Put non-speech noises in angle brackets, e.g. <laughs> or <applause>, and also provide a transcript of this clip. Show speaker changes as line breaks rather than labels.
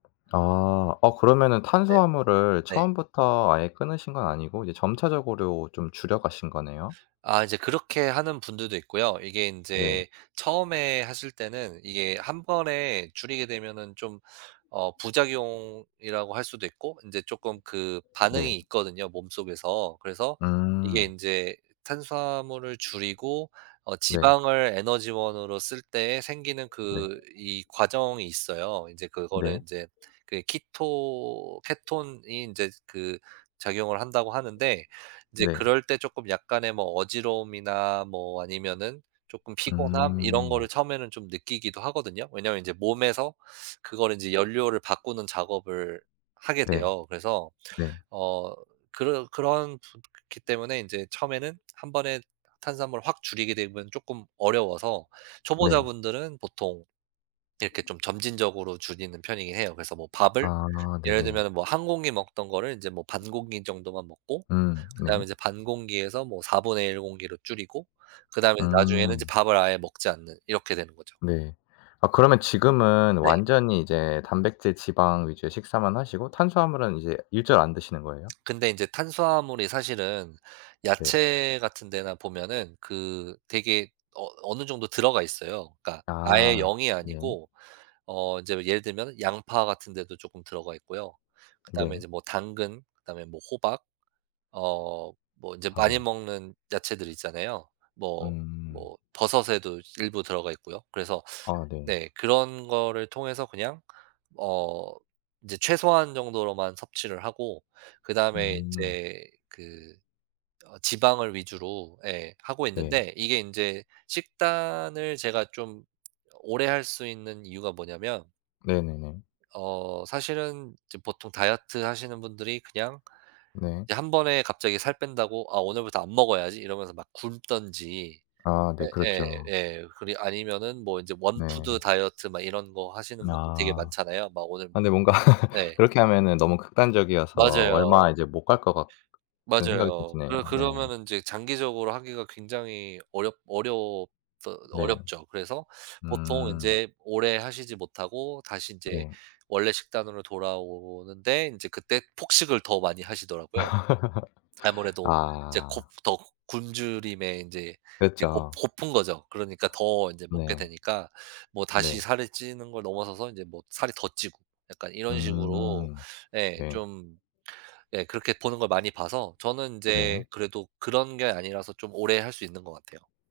아, 어 그러면은
네네.
탄수화물을
네.
처음부터 아예 끊으신 건 아니고 이제 점차적으로 좀 줄여 가신 거네요.
아 이제 그렇게 하는 분들도 있고요. 이게
네.
인제 처음에 하실 때는 이게 1 번에 줄이게 되면은 좀 어 부작용이라고 할 수도 있고 인제 쪼끔 그 반응이
네.
있거든요 몸속에서. 그래서 이게
음.
인제 탄수화물을 줄이고 어
네.
지방을 에너지원으로 쓸 때에 생기는
네.
그 이 과정이 있어요. 인제 그거를
네.
인제 그 키토 케톤이 인제 그 작용을 한다고 하는데 인제
네.
그럴 때 쪼끔 약간의 뭐 어지러움이나 뭐 아니면은 쪼끔 피곤함 이런 거를
음.
처음에는 좀 느끼기도 하거든요. 왜냐하면 인제 몸에서 그거를 이제 연료를 바꾸는 작업을 하게
네.
돼요. 그래서
네.
어 그르 그런 부 기 때문에 인제 처음에는 1 번에 탄수화물을 확 줄이게 되면 쪼끔 어려워서
네.
초보자분들은 보통 이렇게 좀 점진적으로 줄이는 편이긴 해요. 그래서 뭐 밥을
아
예를
네네.
들면은 뭐 1 공기 먹던 거를 인제 뭐 반 공기 정도만 먹고
음 네.
그다음에 이제 반 공기에서 뭐 1/4 공기로 줄이고 그다음에 이제 나중에는 이제
음.
밥을 아예 먹지 않는 이렇게 되는 거죠.
네. 아, 그러면 지금은
네.
완전히 이제 단백질 지방 위주의 식사만 하시고 탄수화물은 이제 일절 안 드시는 거예요?
근데 인제 탄수화물이 사실은
네.
야채 같은 데나 보면은 그 되게 어 어느 정도 들어가 있어요. 그니까 아예
아
0 이
네.
아니고 어 인제 예를 들면 양파 같은 데도 조금 들어가 있고요. 그다음에
네.
이제 뭐 당근 그다음에 뭐 호박 어 뭐 인제
아
많이
네.
먹는 야채들 있잖아요. 뭐
음.
뭐 버섯에도 일부 들어가 있고요. 그래서
아 네.
네 그런 거를 통해서 그냥 어 인제 최소한 정도로만 섭취를 하고 그다음에
음.
인제 그 어 지방을 위주로 예 하고
네.
있는데 이게 인제 식단을 제가 좀 오래 할 수 있는 이유가 뭐냐하면
네네네.
어 사실은 이제 보통 다이어트하시는 분들이 그냥
네.
1 번에 갑자기 살 뺀다고 '아 오늘부터 안 먹어야지.' 이러면서 막 굶든지
아 네. 그렇죠.
예예예 그리 아니면은 뭐 인제 원푸드
네.
다이어트 막 이런 거 하시는 분들 되게
아.
많잖아요 막 오늘
근데 뭔가
네.
그렇게 하면은 너무 극단적이어서
맞아요.
얼마 이제 못 갈 것 같은 생각이 좀
맞아요.
드네요.
그
네.
그러면은 인제 장기적으로 하기가 굉장히 어렵 어렵
네.
어렵죠. 그래서 보통
음.
인제 오래 하시지 못하고 다시 인제
네.
원래 식단으로 돌아오는데 인제 그때 폭식을 더 많이 하시더라고요.
<laughs>
아무래도 이제 곱
아.
더 굶주림에 인제 그 곱
그렇죠.
고픈 거죠. 그러니까 더 인제
네.
먹게 되니까 뭐 다시
네.
살이 찌는 걸 넘어서서 인제 뭐 살이 더 찌고 약간 이런 식으로
음.
예
네.
좀 예 그렇게 보는 걸 많이 봐서 저는 인제
네.
그래도 그런 게 아니라서 좀 오래 할 수 있는 것 같아요.